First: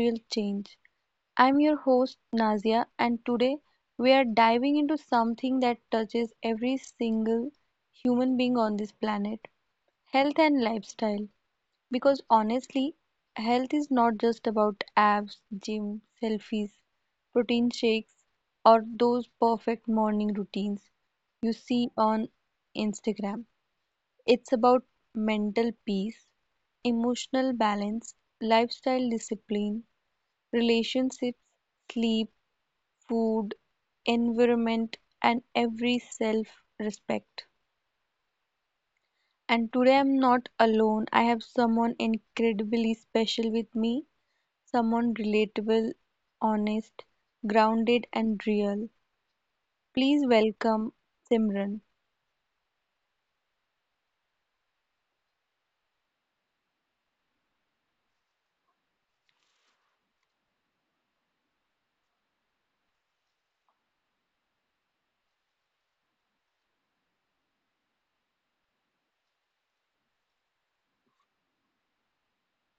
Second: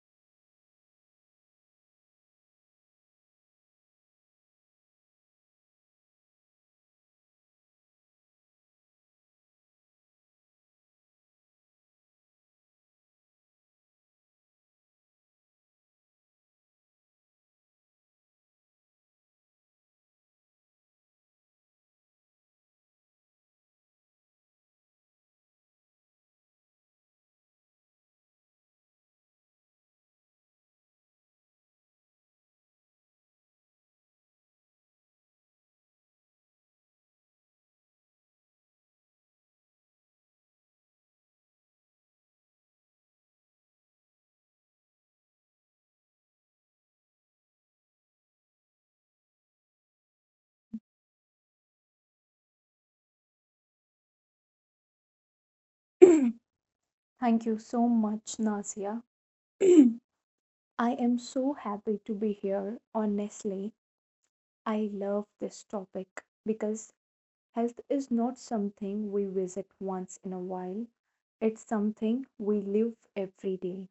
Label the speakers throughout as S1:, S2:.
S1: real change. I'm your host Nazia, and today we are diving into something that touches every single human being on this planet, health and lifestyle. Because honestly, health is not just about abs, gym, selfies, protein shakes, or those perfect morning routines you see on Instagram. It's about mental peace, emotional balance, lifestyle discipline, relationships, sleep, food, environment, and every self respect. And today I'm not alone. I have someone incredibly special with me, someone relatable, honest, grounded, and real. Please welcome Simran.
S2: Thank you so much, Nasia. I am so happy to be here. Honestly, I love this topic because health is not something we visit once in a while, it's something we live every day.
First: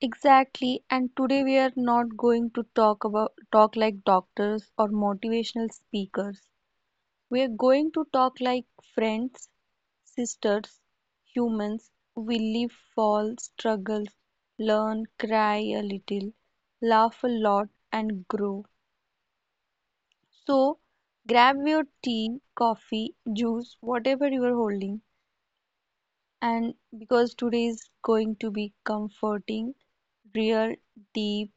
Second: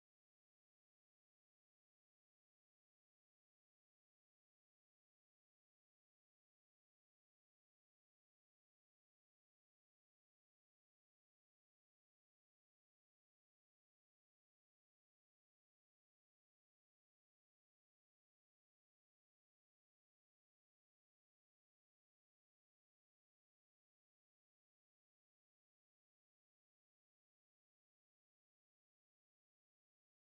S1: Exactly, and today we are not going to talk about talk like doctors or motivational speakers. We are going to talk like friends, sisters, humans. We live, fall, struggle, learn, cry a little, laugh a lot, and grow. So, grab your tea, coffee, juice, whatever you are holding. And because today is going to be comforting, real, deep,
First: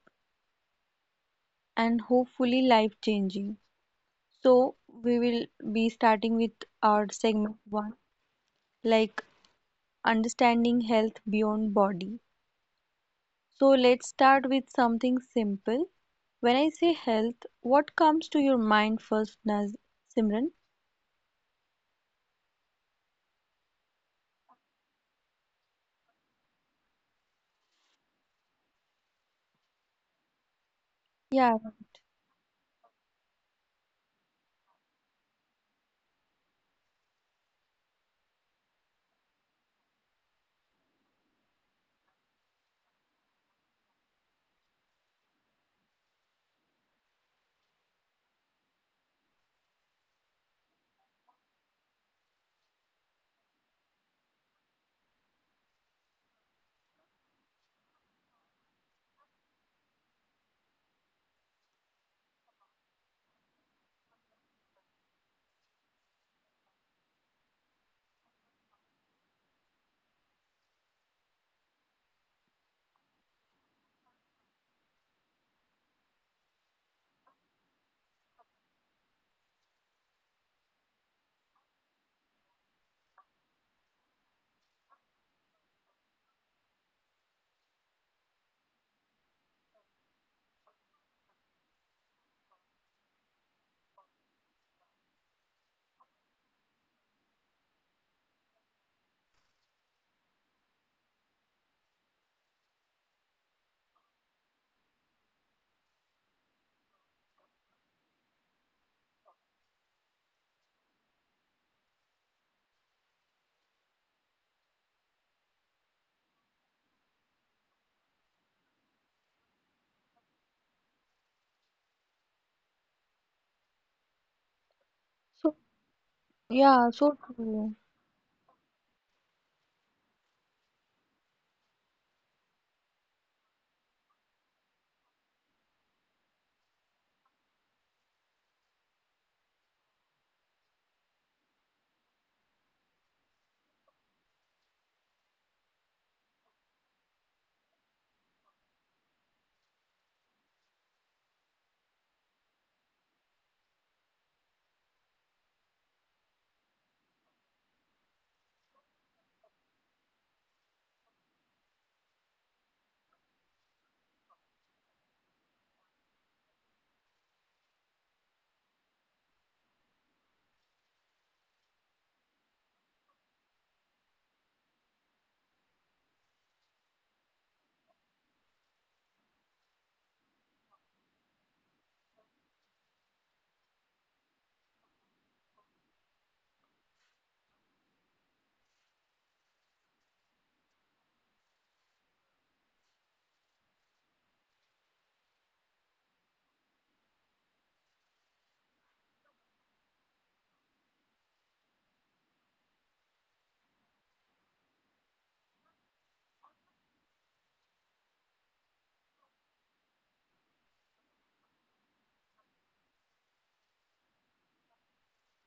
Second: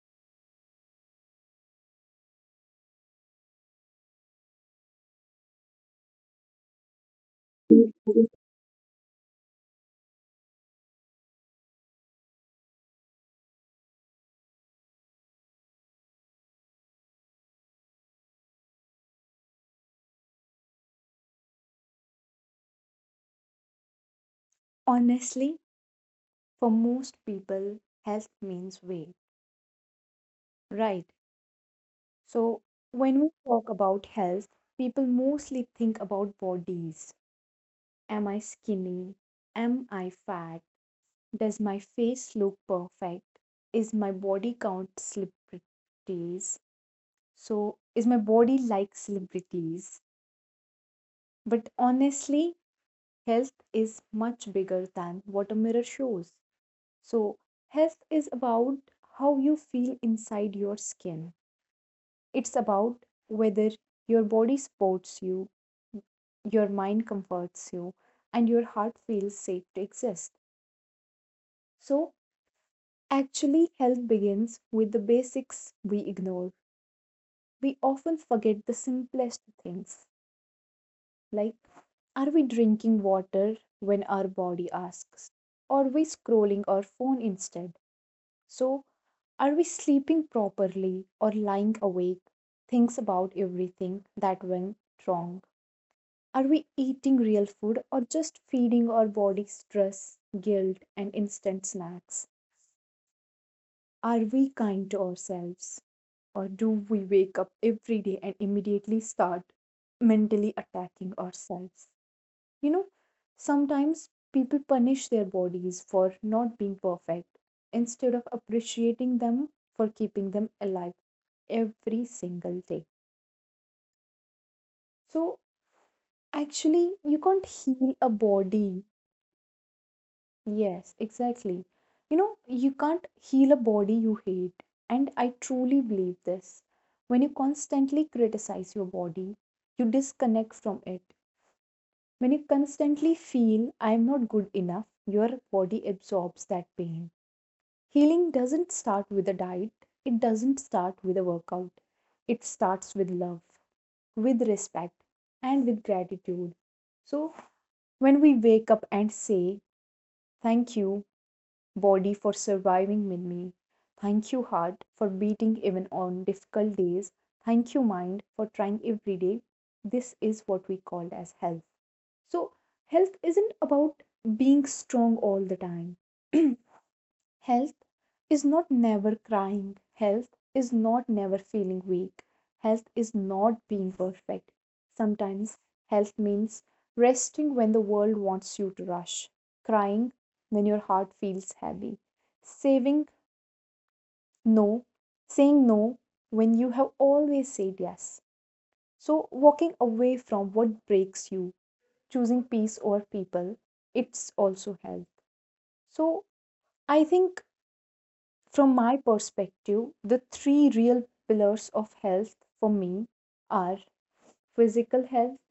S1: and hopefully life changing. So, we will be starting with our segment one, like understanding health beyond body. So, let's start with something simple. When I say health, what comes to your mind first, Naz Simran?
S2: Honestly, for most people, health means weight, right?
S1: Yeah,
S2: So, when we talk about health, people mostly think about bodies. Am I skinny? Am I fat? Does my face look perfect? Is my body count celebrities? So, is my body like celebrities? But honestly, health is much bigger than what a mirror shows. So, health is about how you feel inside your skin. It's about whether your body supports you, your mind comforts you, and your heart feels safe to exist. So, actually, health begins with the basics we ignore, we often forget the simplest things, like are we drinking water when our body asks, are we scrolling our phone instead? So are we sleeping properly or lying awake, thinks about everything that went wrong? Are we eating real food or just feeding our body stress, guilt, and instant snacks? Are we kind to ourselves? Or do we wake up every day and immediately start mentally attacking ourselves? You know, sometimes people punish their bodies for not being perfect instead of appreciating them for keeping them alive every single day. So,
S1: so
S2: actually,
S1: yeah,
S2: you can't
S1: so
S2: heal a
S1: true.
S2: body. Yes, exactly. You know, you can't heal a body you hate. And I truly believe this. When you constantly criticize your body, you disconnect from it. When you constantly feel, I am not good enough, your body absorbs that pain. Healing doesn't start with a diet, it doesn't start with a workout. It starts with love, with respect, and with gratitude. So, when we wake up and say, thank you body for surviving with me. Thank you, heart, for beating even on difficult days. Thank you, mind, for trying every day. This is what we call as health. So, health isn't about being strong all the time. Health is not never crying. Health is not never feeling weak. Health is not being perfect. Sometimes health means resting when the world wants you to rush, crying when your heart feels heavy, saving no, saying no when you have always said yes. So, walking away from what breaks you, choosing peace over people, it's also health. So, I think from my perspective, the three real pillars of health for me are physical health,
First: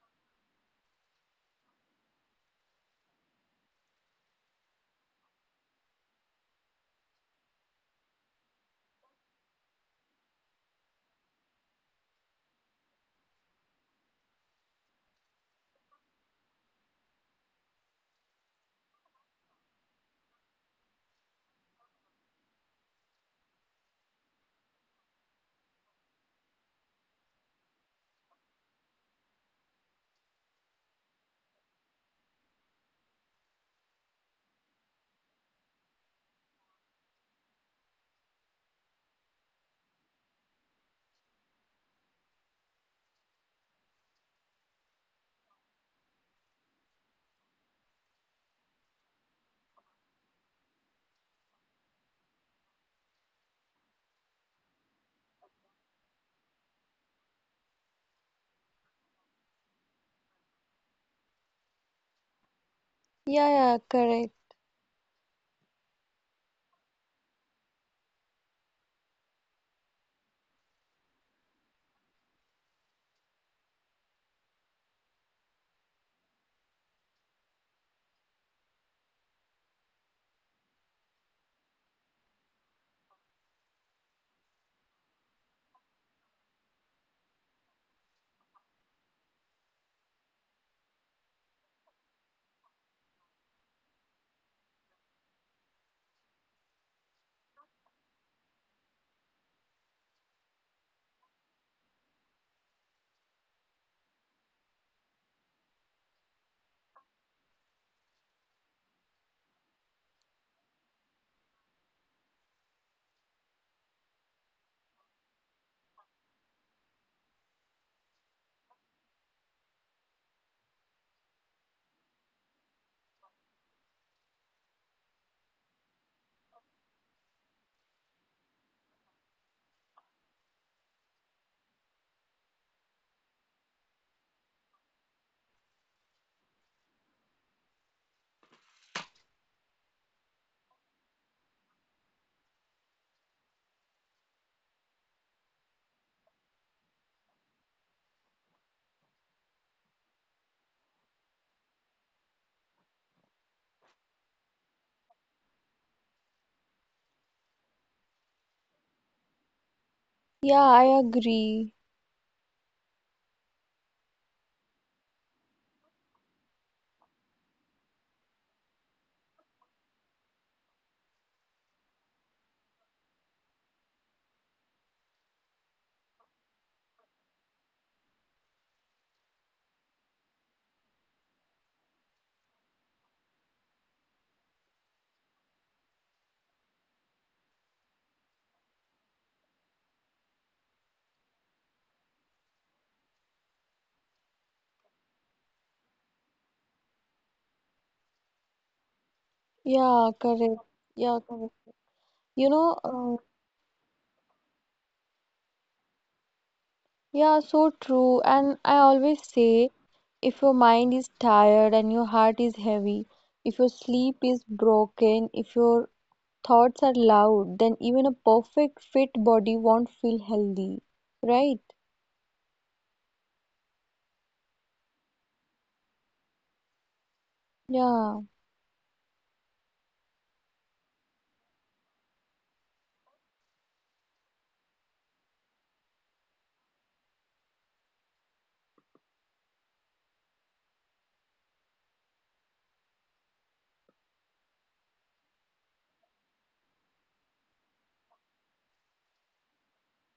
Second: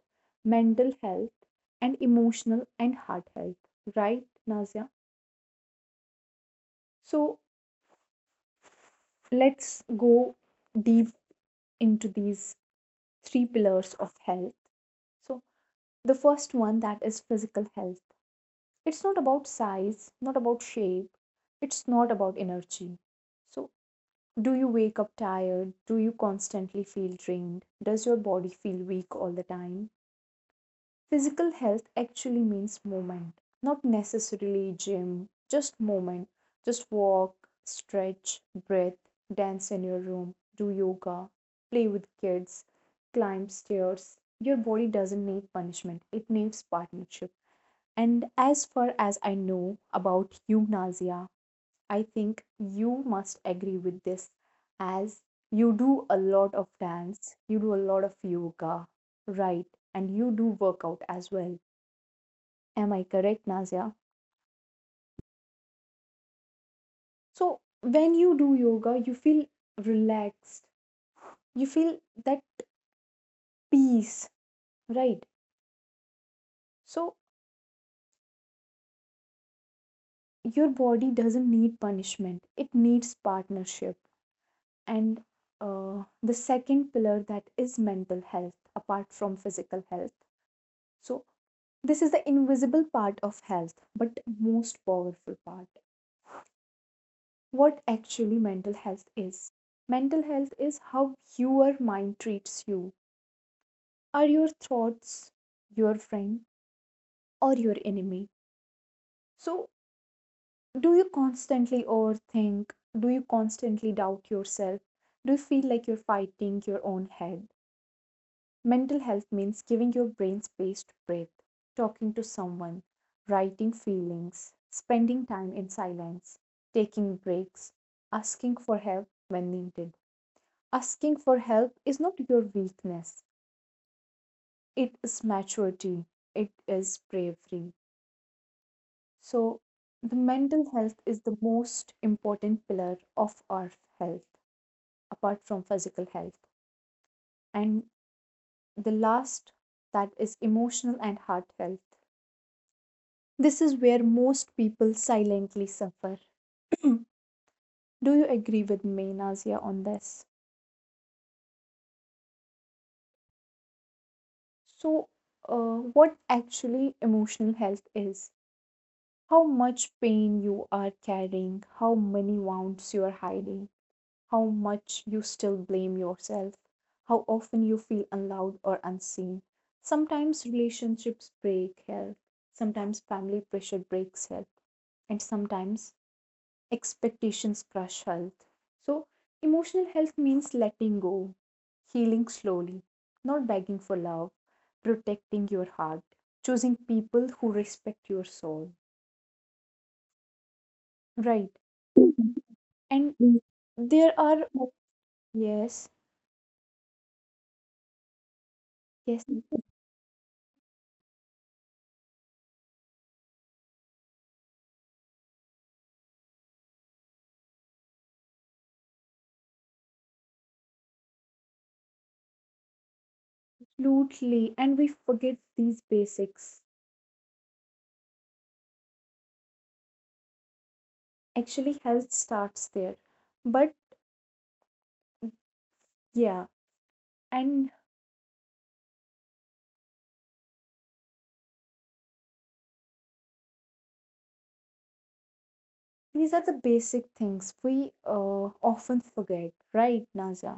S2: mental health, and emotional and heart health. Right, Nazia? So let's go deep into these three pillars of health. So, the first one that is physical health. It's not about size, not about shape, it's not about energy. So, do you wake up tired? Do you constantly feel drained? Does your body feel weak all the time? Physical health actually means movement, not necessarily gym, just movement. Just walk, stretch, breathe, dance in your room, do yoga, play with kids, climb stairs. Your body doesn't need punishment, it needs partnership. And as far as I know about you, I think you must agree with this, as you do a lot of dance, you do a lot of yoga, right? And you do workout as well. Am I
S1: Yeah, yeah,
S2: correct,
S1: correct.
S2: Nazia? So, when you do yoga, you feel relaxed, you feel that peace, right? So, your body doesn't need punishment, it needs partnership. And the second pillar that is mental health, apart from physical health. So, this is the invisible part of health, but most powerful part. What actually mental health is. Mental health is how your mind treats you. Are your thoughts your friend or your enemy? So, do you constantly overthink? Do you constantly doubt yourself? Do you feel like you're fighting your own head? Mental health means giving your brain space to breathe, talking to someone, writing feelings, spending time in silence, taking breaks, asking for help when needed. Asking for help is not your weakness, it is maturity, it is bravery. So, the mental health is the most important pillar of our health, apart from physical health. And the last that is emotional and heart health. This is where most people silently suffer. Do you agree with me, Nazia, on this?
S1: Yeah, I agree.
S2: So, what actually emotional health is? How much pain you are carrying, how many wounds you are hiding, how much you still blame yourself, how often you feel unloved or unseen. Sometimes relationships break health, sometimes family pressure breaks health, and sometimes expectations crush health. So, emotional health means letting go, healing slowly, not begging for love, protecting your heart, choosing people who respect your soul.
S1: Yeah, correct. Yeah,
S2: Right.
S1: correct.
S2: Mhm.
S1: You know,
S2: And
S1: uh,
S2: there are, yes,
S1: yeah, so true. And I always
S2: yes,
S1: say if your mind is tired and your heart is heavy, if your sleep is broken, if your thoughts are loud, then even a perfect fit body won't feel healthy, right?
S2: absolutely. And we forget these basics.
S1: Yeah.
S2: Actually, health starts there. But yeah, and these are the basic things we often forget, right, Naza?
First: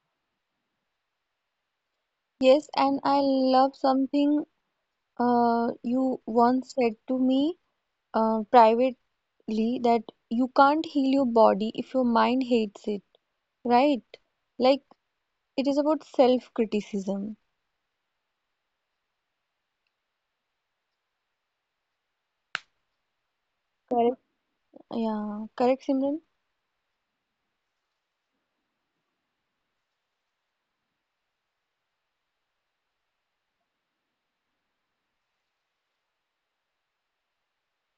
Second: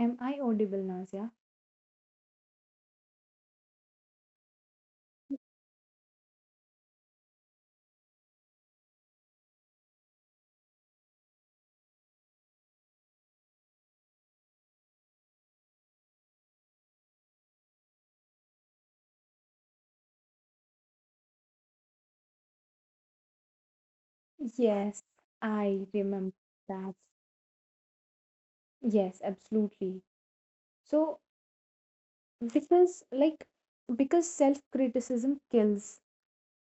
S2: Am I audible, Nazia?
S1: Yes, and I love something you once said to me privately that you can't heal your body if your mind hates it, right? Like it is about self-criticism. Correct. Yeah, correct,
S2: Yes,
S1: Simran.
S2: I remember that. Yes, absolutely. So, because like because self-criticism kills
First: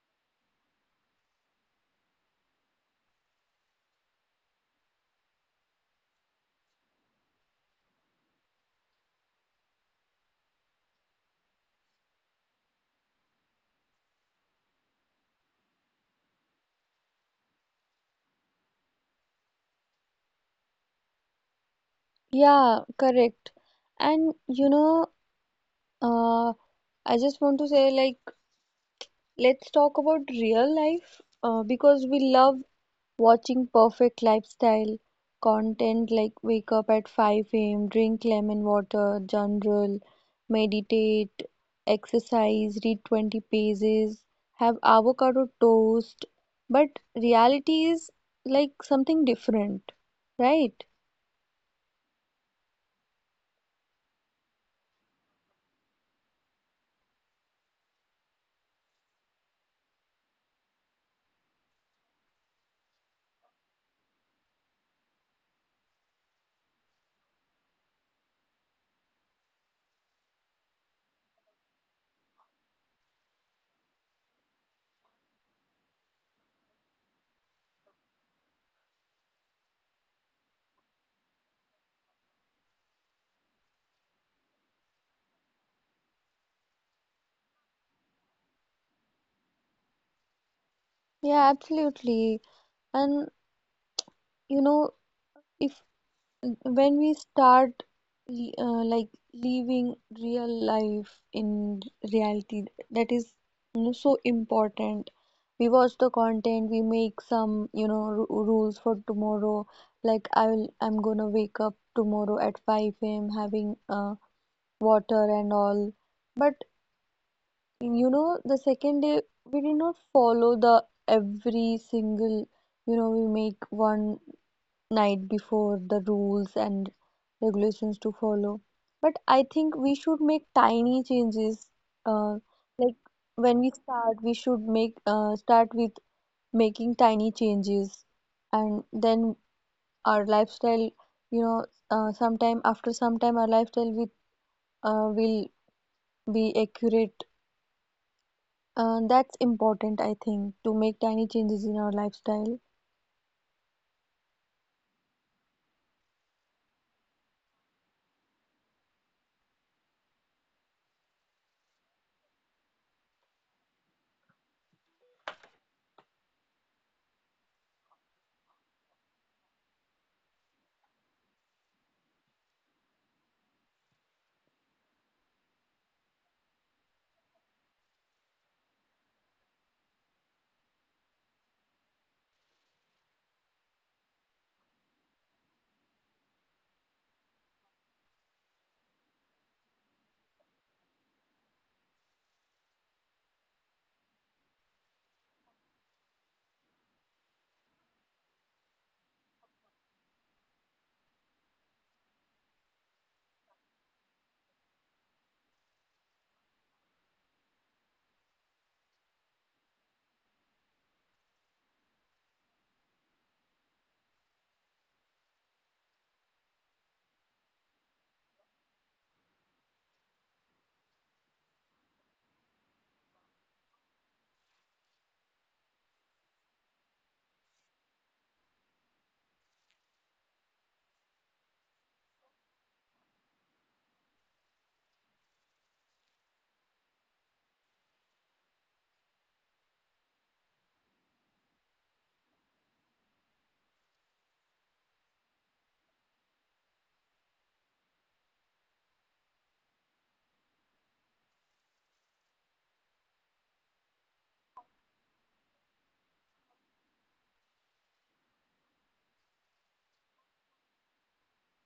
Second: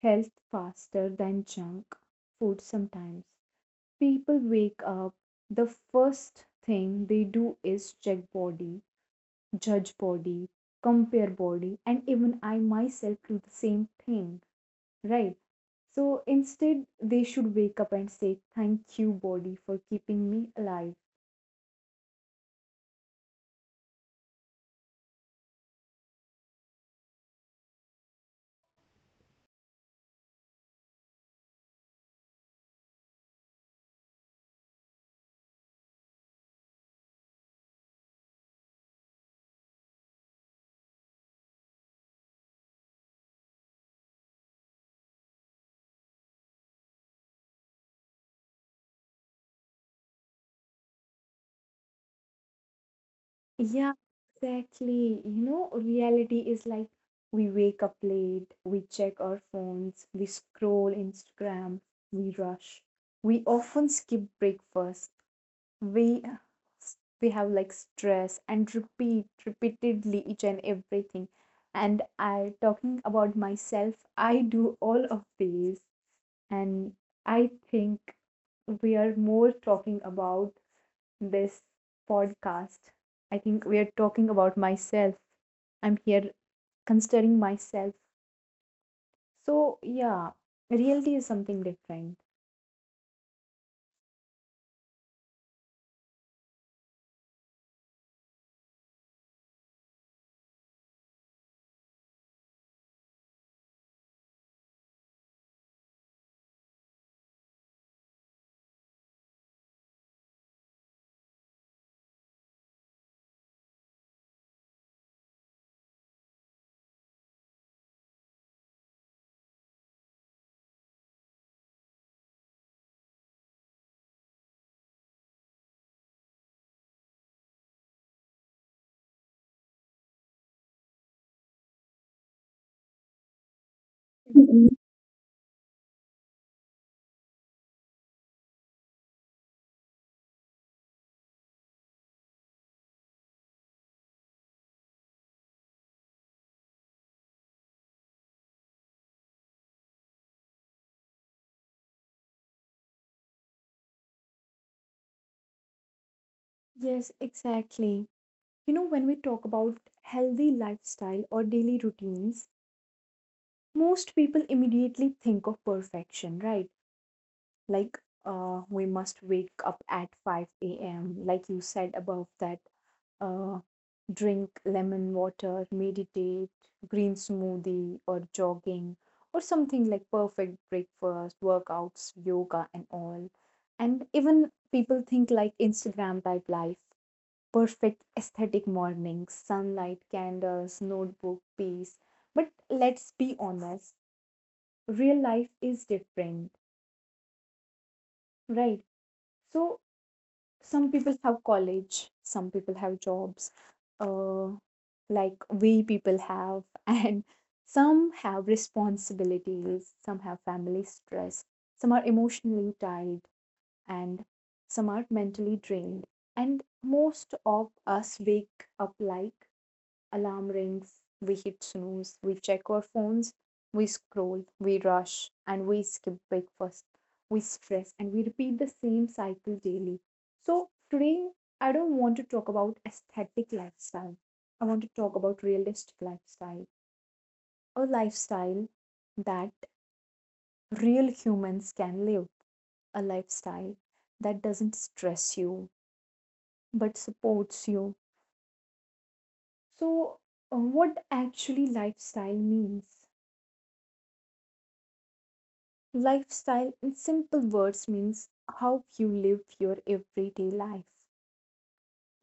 S2: health faster than junk food sometimes. People wake up, the first thing they do is check body, judge body, compare body, and even I myself do the same thing. Right. So instead, they should wake up and say, thank you, body, for keeping me alive.
S1: Yeah, correct. And you know, uh, I just want to say, like, let's talk about real life, because we love watching perfect lifestyle content, like wake up at 5 a.m., drink lemon water, journal, meditate, exercise, read 20 pages, have avocado toast. But reality is like something different, right?
S2: Yeah, exactly. You know, reality is like we wake up late, we check our phones, we scroll Instagram, we rush. We often skip breakfast. We have like stress and repeat repeatedly each and everything. And I talking about myself, I do all of these. And I think we are more talking about this podcast. I think we are talking about myself. I'm here considering myself. So, yeah, reality is something
S1: Yeah,
S2: different.
S1: absolutely. And you know, if when we start l- uh, like living real life in reality, that is, you know, so important. We watch the content, we make some, you know, ru rules for tomorrow. Like I'm gonna wake up tomorrow at 5 a.m. having water and all. But you know, the second day we did not follow the every single, you know, we make one night before, the rules and regulations to follow. But I think we should make tiny changes. Uh, like
S2: Mhm.
S1: when we start, we should make start with making tiny changes, and then our lifestyle, you know, sometime after some time, our lifestyle with will be accurate. That's important, I think, to make tiny changes in our lifestyle.
S2: Yes, exactly. You know, when we talk about healthy lifestyle or daily routines, most people immediately think of perfection, right? Like, we must wake up at 5 a.m., like you said above that, uh, drink lemon water, meditate, green smoothie, or jogging, or something like perfect breakfast, workouts, yoga, and all. And even people think like Instagram type life, perfect aesthetic mornings, sunlight, candles, notebook, peace. But let's be honest, real life is different, right? So some people have college, some people have jobs, uh, like we people have and some have responsibilities, some have family stress, some are emotionally tired, and some are mentally drained, and most of us wake up like, alarm rings, we hit snooze, we check our phones, we scroll, we rush, and we skip breakfast, we stress, and we repeat the same cycle daily. So, today I don't want to talk about aesthetic lifestyle. I want to talk about realistic lifestyle, a lifestyle that real humans can live, a lifestyle that doesn't stress you but supports you. So, what actually lifestyle means? Lifestyle, in simple words, means how you live your everyday life.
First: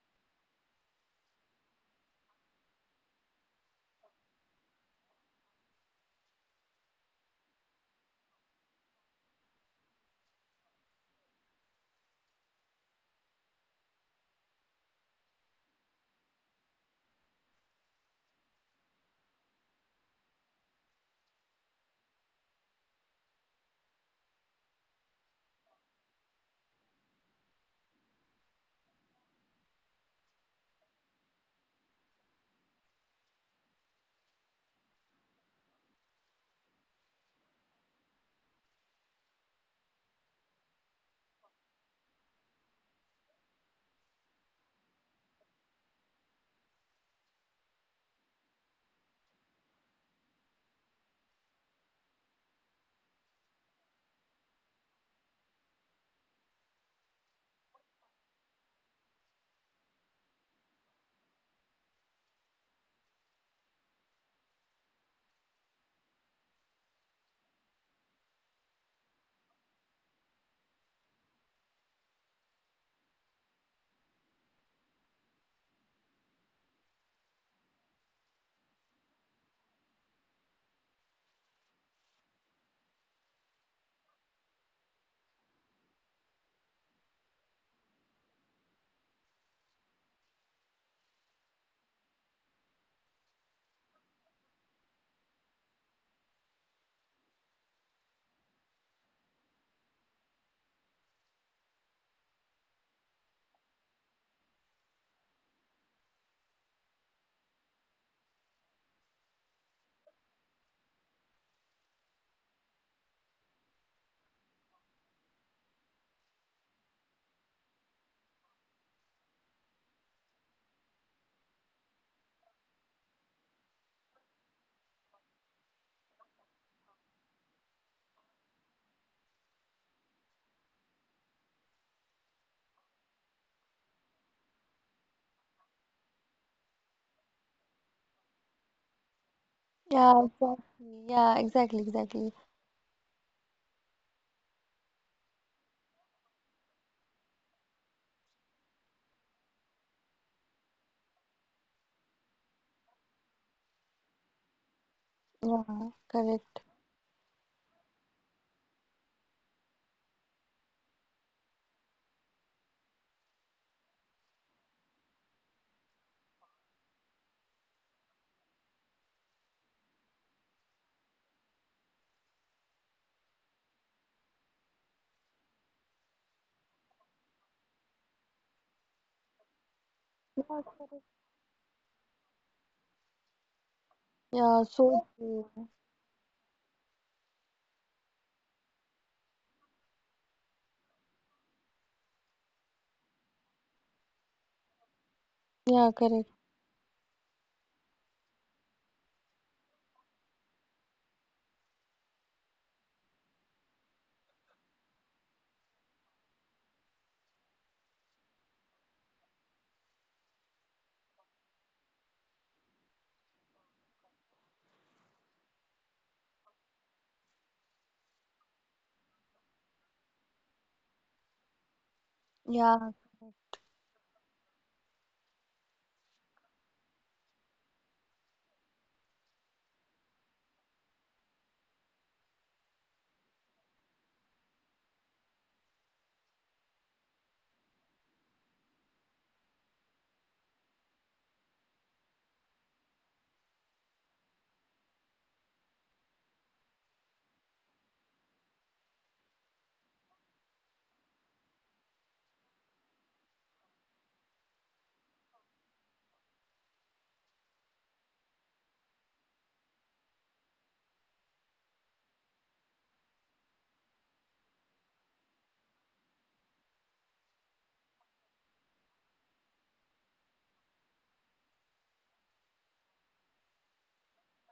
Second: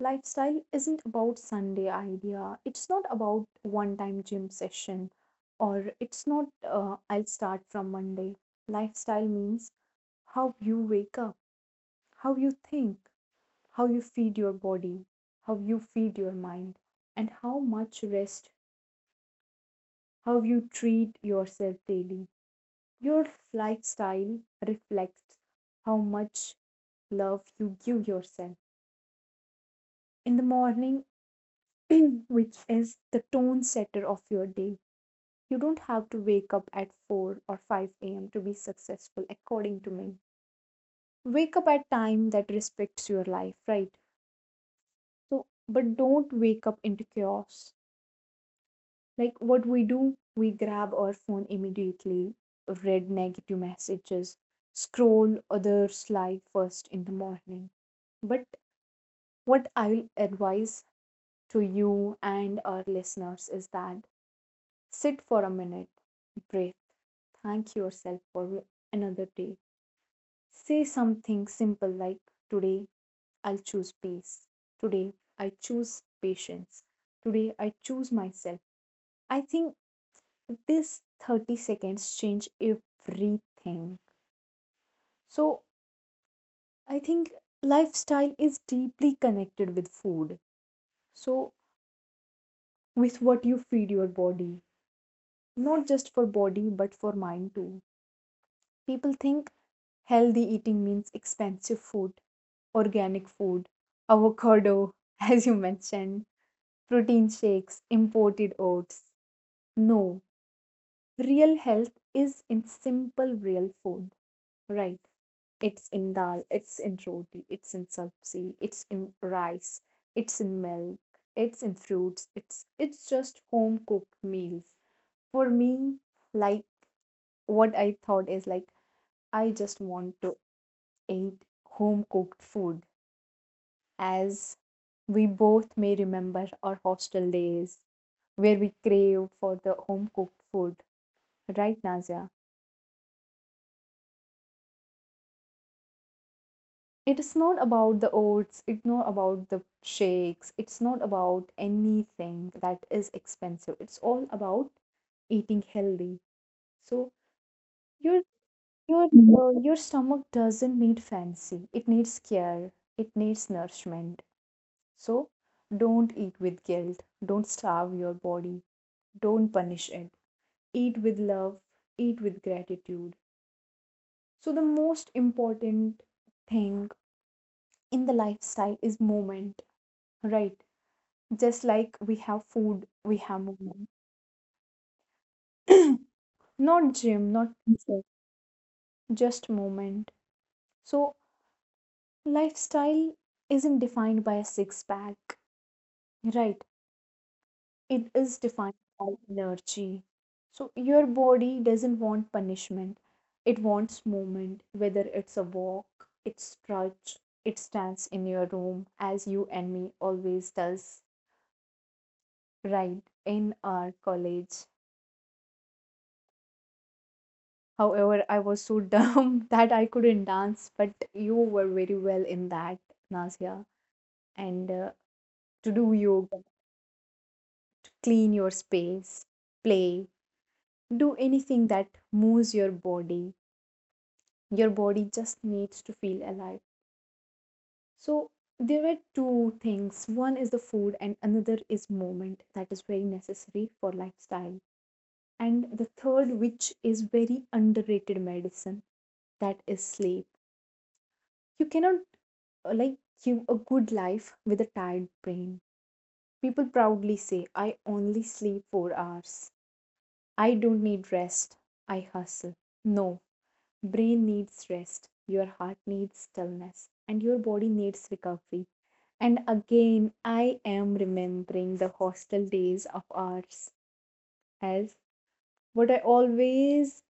S2: Lifestyle isn't about Sunday idea. It's not about one time gym session, or it's not I'll start from Monday. Lifestyle means how you wake up, how you think, how you feed your body, how you feed your mind, and how much rest, how you treat yourself daily. Your lifestyle reflects how much love you give yourself. In the morning, which is the tone setter of your day, you don't have to wake up at 4 or 5 a.m. to be successful, according to me. Wake up at time that respects your life, right? So, but don't wake up into chaos. Like what we do, we grab our phone immediately, read negative messages, scroll others' life first in the morning. But what I'll advise to you and our listeners is that sit for a minute, breathe, thank yourself for another day. Say something simple like, today I'll choose peace. Today I choose patience. Today I choose myself. I think this 30 seconds change everything. So I think lifestyle is deeply connected with food. So, with what you feed your body, not just for body but for mind too. People think healthy eating means expensive food, organic food, avocado, as you mentioned, protein shakes, imported oats. No, real health is in simple, real food, right? It's in dal, it's in roti, it's in sabzi, it's in rice, it's in milk, it's in fruits, it's just home cooked meals. For me, like what I thought is like I just want to ate home cooked food as we both may remember our hostel days where we craved for the home cooked food. Right, Nazia?
S1: Yeah, exactly. Yeah, exactly, exactly.
S2: It is not about the oats, it's not about the shakes, it's not about anything that is expensive. It's all about eating healthy. So your
S1: Yeah,
S2: your
S1: correct.
S2: Mhm. Your stomach doesn't need fancy. It needs care. It needs nourishment. So don't eat with guilt. Don't starve your body. Don't punish it. Eat with love, eat with gratitude. So, the most important thing in the lifestyle is movement, right? Just like we have food, we have
S1: Yeah,
S2: movement.
S1: correct.
S2: Not gym, not
S1: Yeah, so
S2: pizza,
S1: true.
S2: just movement. So, lifestyle isn't defined by a six pack, right? It is
S1: Yeah,
S2: defined
S1: correct.
S2: by energy. So your body doesn't want punishment. It wants movement, whether it's a walk, it stretch, it stands in your room, as you and me always does, right? In our college. However, I was so dumb that I couldn't dance, but you were very well in that, Nazia. And
S1: Yeah,
S2: To do yoga, clean your space, play, do anything that moves your body. Your body just needs to feel alive. So there were two things. One is the food and another is movement that is very necessary for lifestyle. And the third, which is very underrated medicine, that is sleep. You cannot, like give a good life with a tired brain. People proudly say, I only sleep 4 hours, I don't need rest, I hustle. No, brain needs rest, your heart needs stillness, and your body needs recovery. And again, I am remembering the hostel days of ours as what I always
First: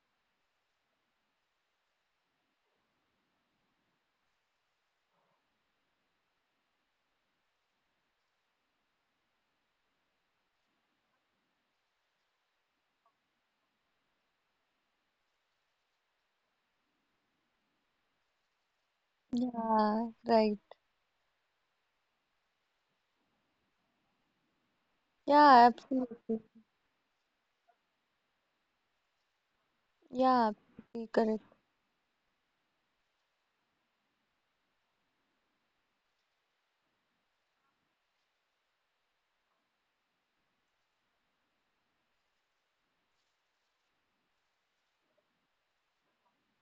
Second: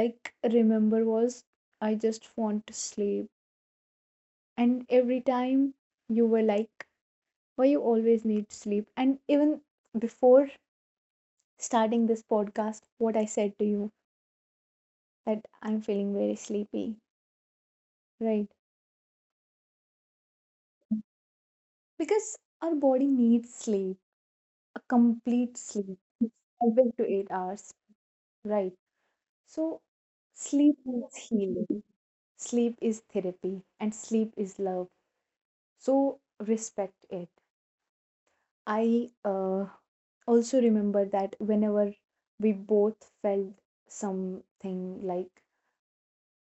S2: like remember was I just want to sleep. And every time you were like, why you always need sleep? And even before starting this podcast, what I said to you that I'm feeling very sleepy, right?
S1: yeah, right.
S2: Because our body needs sleep, a complete
S1: Yeah,
S2: sleep,
S1: absolutely.
S2: 7 to 8 hours, right? So, sleep
S1: Yeah,
S2: is
S1: absolutely
S2: healing,
S1: correct.
S2: sleep is therapy, and sleep is love. So, respect it. I also remember that whenever we both felt something like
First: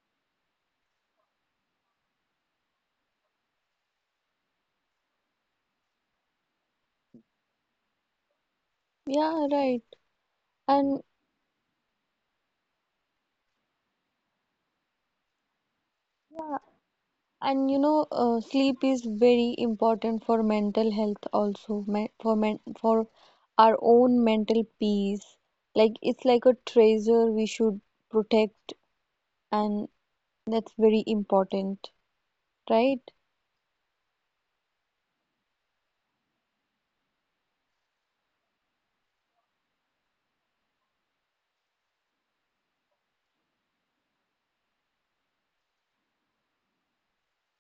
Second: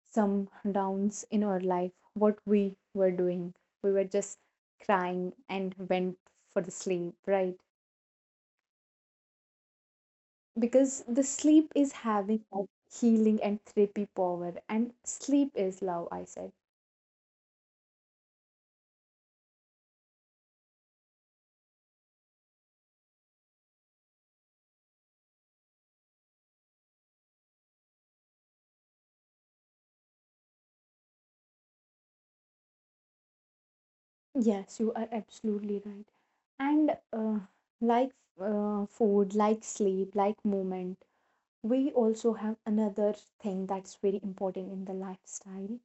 S2: some downs in our life, what we were doing, we were just crying and went for the sleep, right?
S1: Yeah, right.
S2: Because
S1: And
S2: the sleep is having that healing and therapy power, and sleep is love, I said.
S1: and you know, sleep is very important for mental health also, me for men for our own mental peace. Like it's like a treasure we should protect, and that's very important, right?
S2: Yes, you are absolutely right. And like food, like sleep, like movement, we also have another thing that's very important in the lifestyle,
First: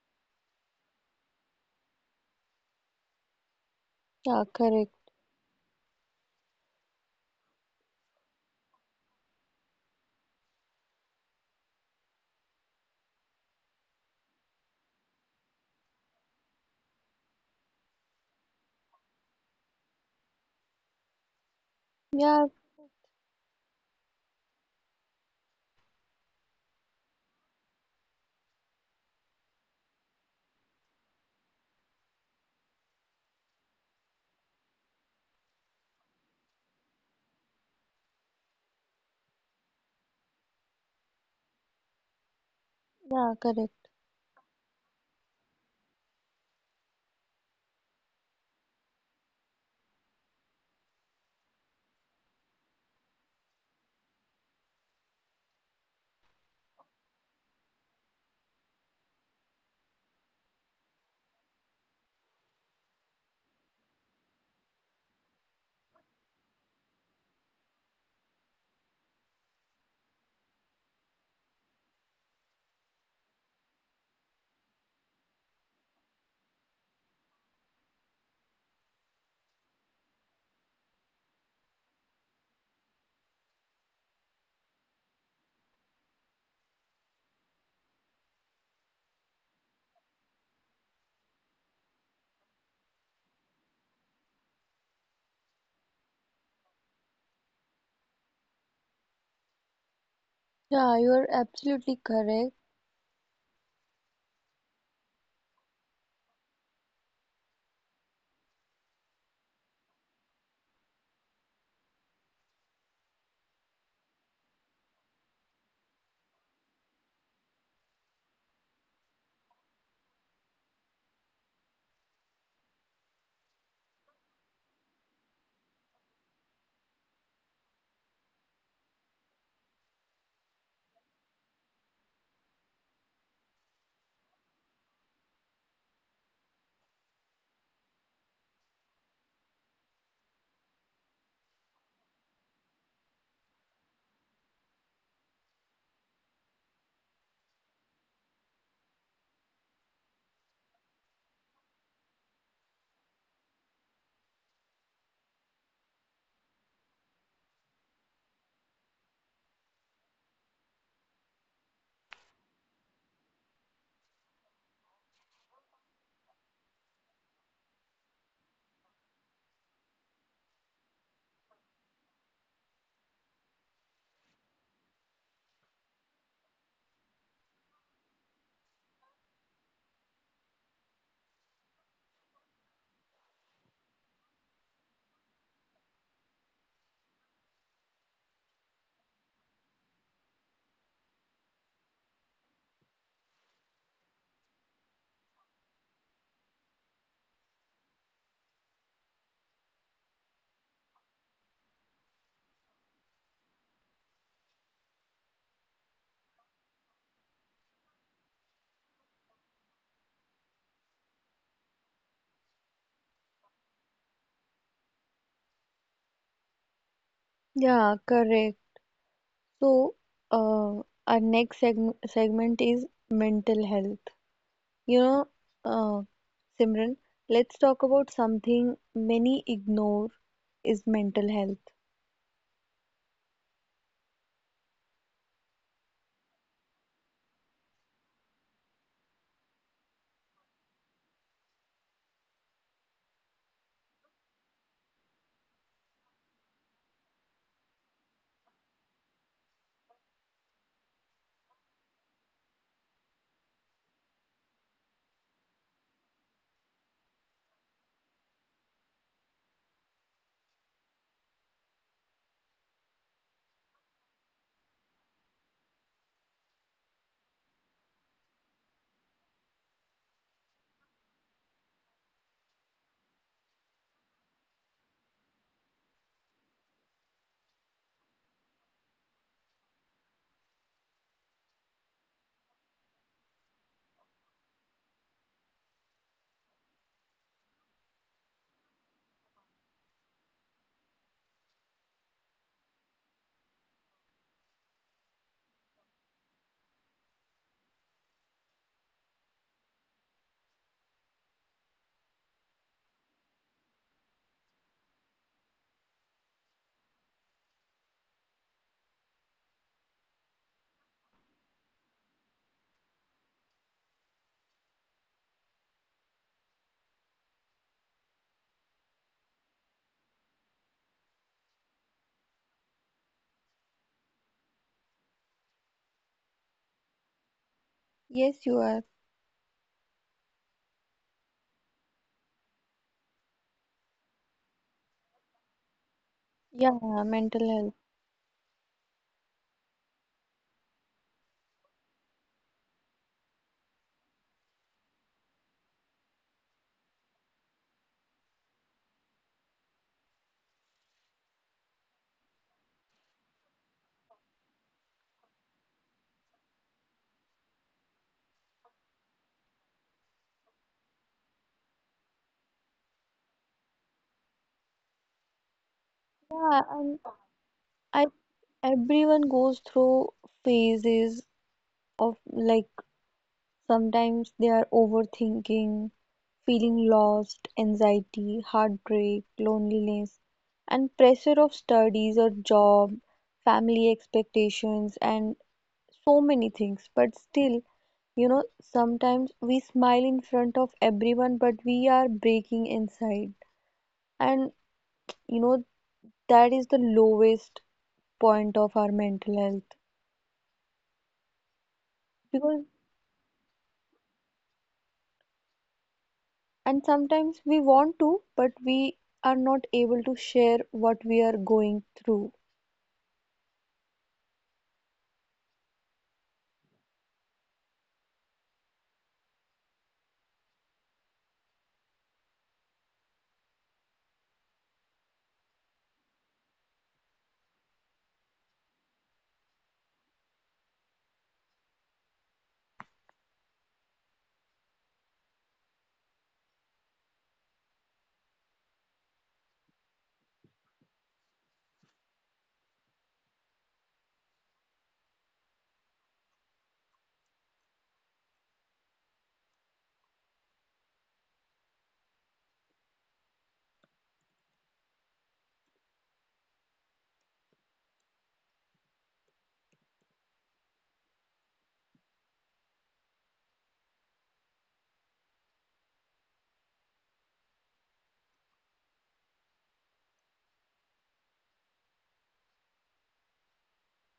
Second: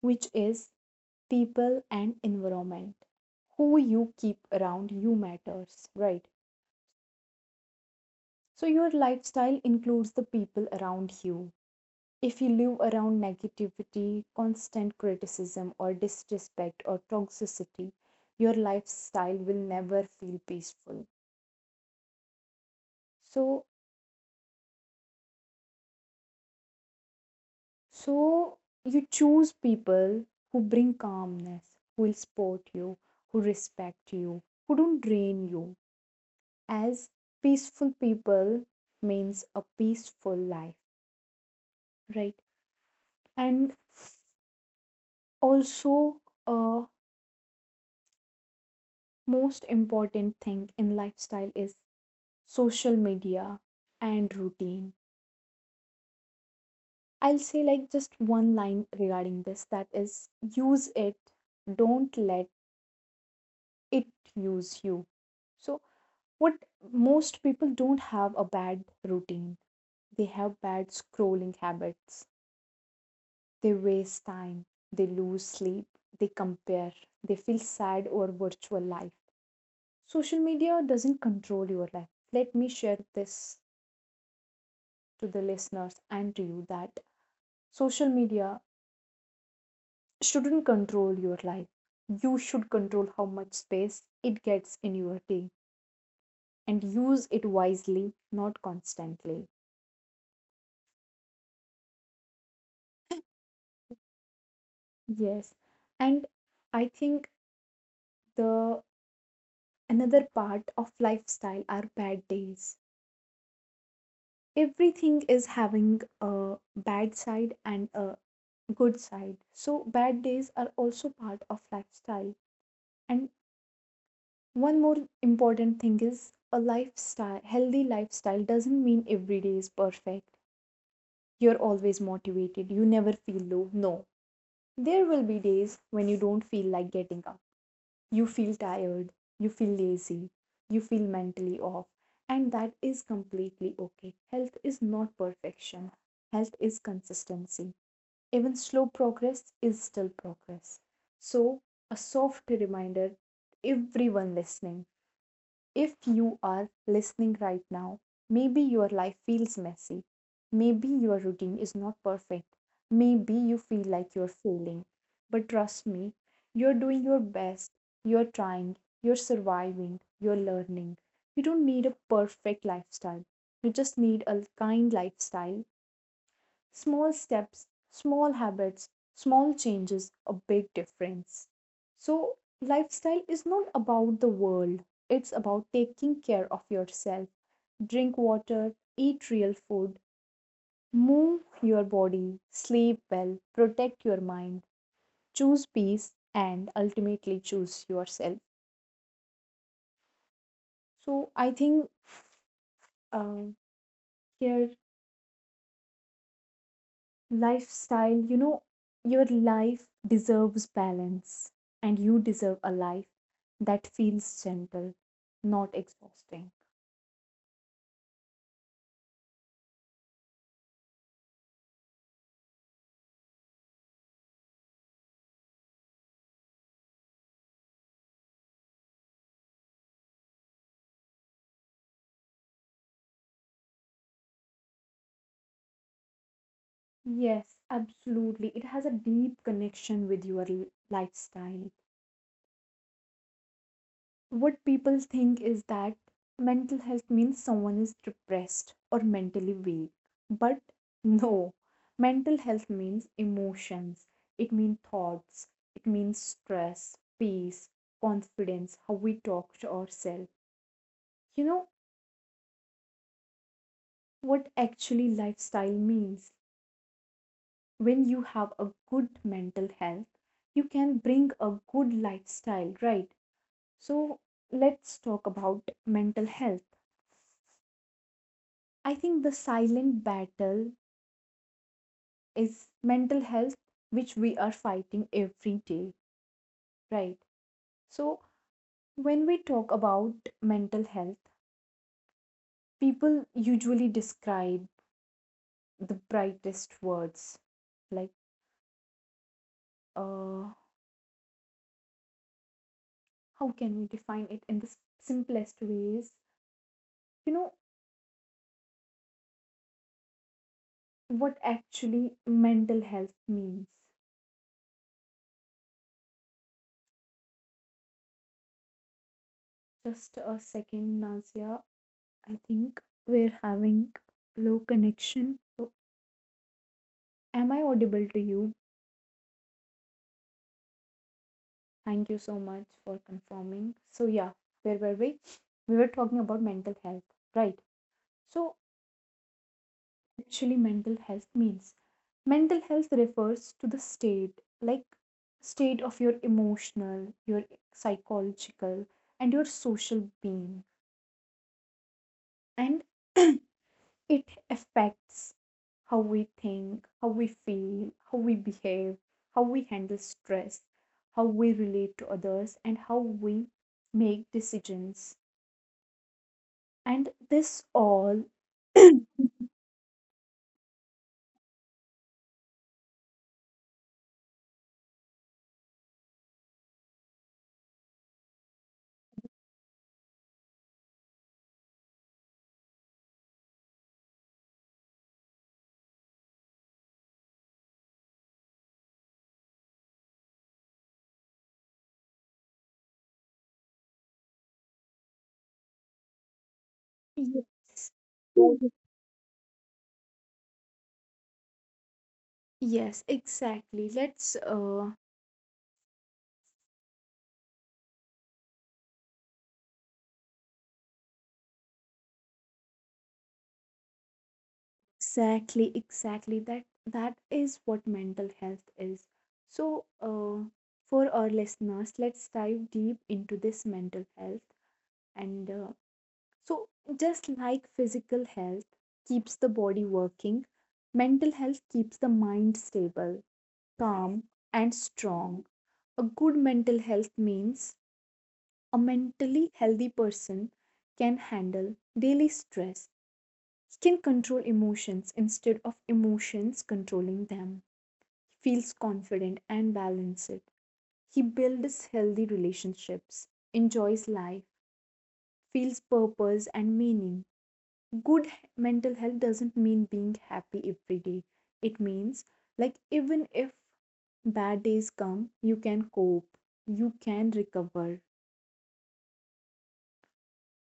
S2: which is people and environment. Who you
S1: Yeah,
S2: keep
S1: correct.
S2: around you matters, right? So your lifestyle includes the people around you. If you live around negativity, constant criticism, or disrespect or toxicity, your lifestyle will never feel peaceful.
S1: Yeah,
S2: So, so you choose people who bring calmness, who will support you, who respect you, who don't drain you. As peaceful people means a peaceful life, right?
S1: yeah,
S2: And
S1: correct.
S2: also, a most important thing in lifestyle is social media and routine. I'll say like just one line regarding this, that is, use it, don't let it use you. So what, most people don't have a bad routine, they have bad scrolling habits, they waste time, they lose sleep, they compare, they feel sad over virtual life. Social media doesn't control your life. Let me share this to the listeners and to you that social media shouldn't control your life. You should control how much space it gets in your day and use it wisely, not constantly.
S1: Yeah, you're absolutely correct.
S2: Yes. And I think the another part of lifestyle are bad days. Everything is having a bad side and a good side, so bad days are also part of lifestyle. And one more important thing is, a lifestyle, healthy lifestyle doesn't mean every day is perfect, you're always motivated, you never feel low. No, there will be days when you don't feel like getting up, you feel tired, you feel lazy, you feel mentally off, and that is completely okay. Health is not perfection, health is consistency. Even slow progress is still progress. So, a soft reminder to everyone listening, if you are listening right now, maybe your life feels messy. Maybe your routine is not perfect. Maybe you feel like you're failing. But trust me, you're doing your best. You're trying. You're surviving. You're learning. You don't need a perfect lifestyle. You just need a kind lifestyle. Small steps, small habits, small changes, a big difference. So, lifestyle is not about the world, it's about taking care of yourself. Drink water, eat real food, move your body, sleep well, protect your mind, choose peace, and ultimately choose yourself. So, I think, uh, here, lifestyle, you know, your life deserves balance and you deserve a life that feels gentle, not exhausting.
S1: Yeah, correct. So, uh, our next segment is mental health. You know, uh, Simran, let's talk about something many ignore, is mental health.
S2: Yes, absolutely. It has a deep connection with your lifestyle. What people think is that mental health means someone is depressed or mentally weak. But no, mental health means emotions, it means thoughts, it means stress, peace, confidence, how we talk to ourselves. You know what actually lifestyle means. When you have a good mental health, you can bring a good lifestyle, right? So let's talk about mental health. I think the silent battle is mental health, which we are fighting every day, right? So, when we talk about mental health, people usually describe the brightest words. Like, uh, how can we define it in the simplest ways? You know, what actually mental health means. Just a second, Nazia. I think we're having low connection. So, am I audible to you?
S1: Yes, you are.
S2: Thank you so much for confirming. So, yeah, where were we? We were talking about mental health, right? So,
S1: Yeah, mental health.
S2: actually, mental health means, mental health refers to the state, like state of your emotional, your psychological, and your social being. And it affects how we think, how we feel, how we behave, how we handle stress, how we relate to others, and how we make decisions. And this all,
S1: Yeah, and I everyone goes through phases of like, sometimes they are overthinking, feeling lost, anxiety, heartbreak, loneliness, and pressure of studies or job, family expectations, and so many things. But still, you know, sometimes we smile in front of everyone, but we are breaking inside. And you know, that is the lowest point of our mental health.
S2: yes.
S1: Because
S2: Mm.
S1: And sometimes we
S2: Yes,
S1: want to, but
S2: exactly. Let's
S1: we are not able to share what we are going through.
S2: Exactly, exactly. That is what mental health is. So, uh, for our listeners, let's dive deep into this mental health. And so, just like physical health keeps the body working, mental health keeps the mind stable, calm, and strong. A good mental health means, a mentally healthy person can handle daily stress. He can control emotions instead of emotions controlling them. He feels confident and balanced. He builds healthy relationships, enjoys life, feels purpose and meaning. Good h- Mental health doesn't mean being happy every day. It means, like, even if bad days come, you can cope, you can recover,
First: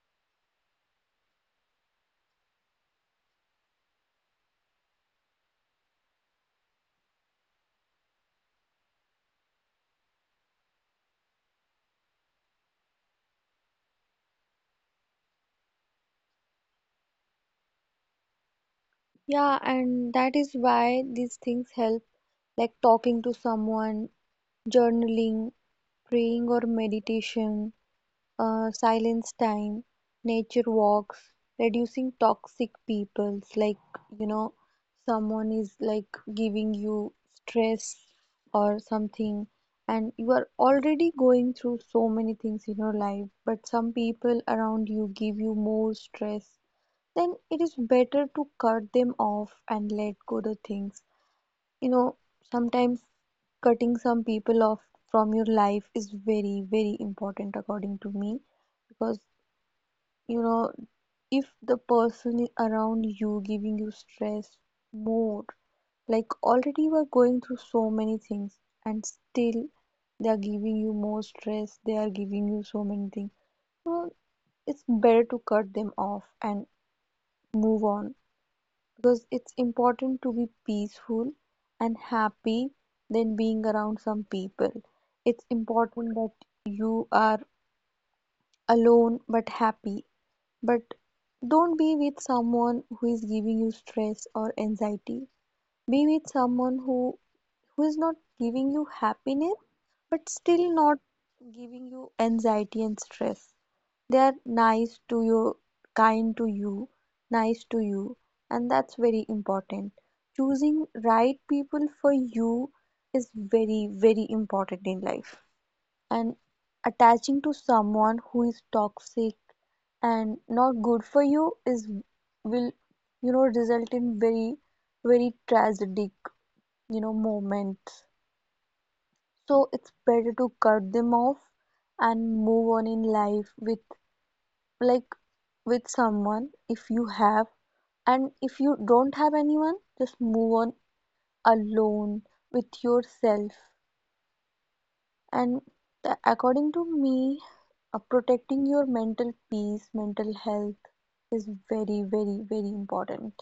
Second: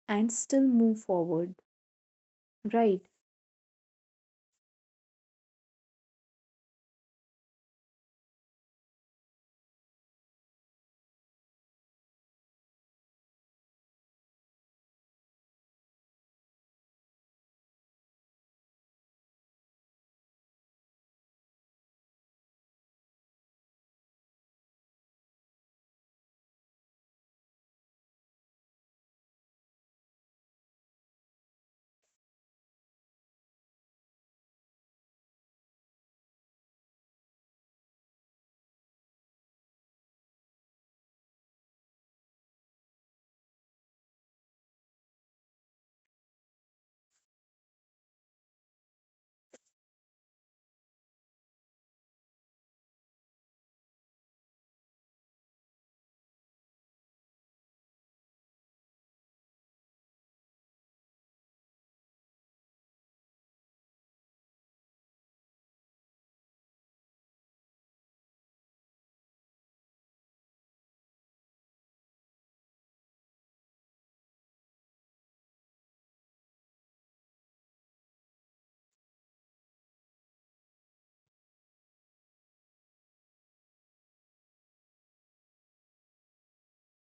S2: and still move forward, right?
S1: Yeah, and that is why these things help, like talking to someone, journaling, praying, or meditation, silence time, nature walks, reducing toxic peoples. Like, you know, someone is like giving you stress or something, and you are already going through so many things in your life, but some people around you give you more stress. Then it is better to cut them off and let go the things. You know, sometimes cutting some people off from your life is very, very important according to me, because you know if the around you giving you stress more, like already you are going through so many things and still they are giving you more stress, they are giving you so many things, so it's better to cut them off and move on, because it's important to be peaceful and happy than being around some people. It's important that you are alone but happy. But don't be with someone who is giving you stress or anxiety. Be with someone who is not giving you happiness but still not giving you anxiety and stress. They are nice to you, kind to you, nice to you, and that's very important. Choosing right people for you is very, very important in life, and attaching to someone who is toxic and not good for you is, will, you know, result in very very tragic, you know, moments. So it's better to cut them off and move on in life with, like, with someone if you have, and if you don't have anyone just move on alone with yourself. And according to me, protecting your mental peace, mental health is very, very, very important.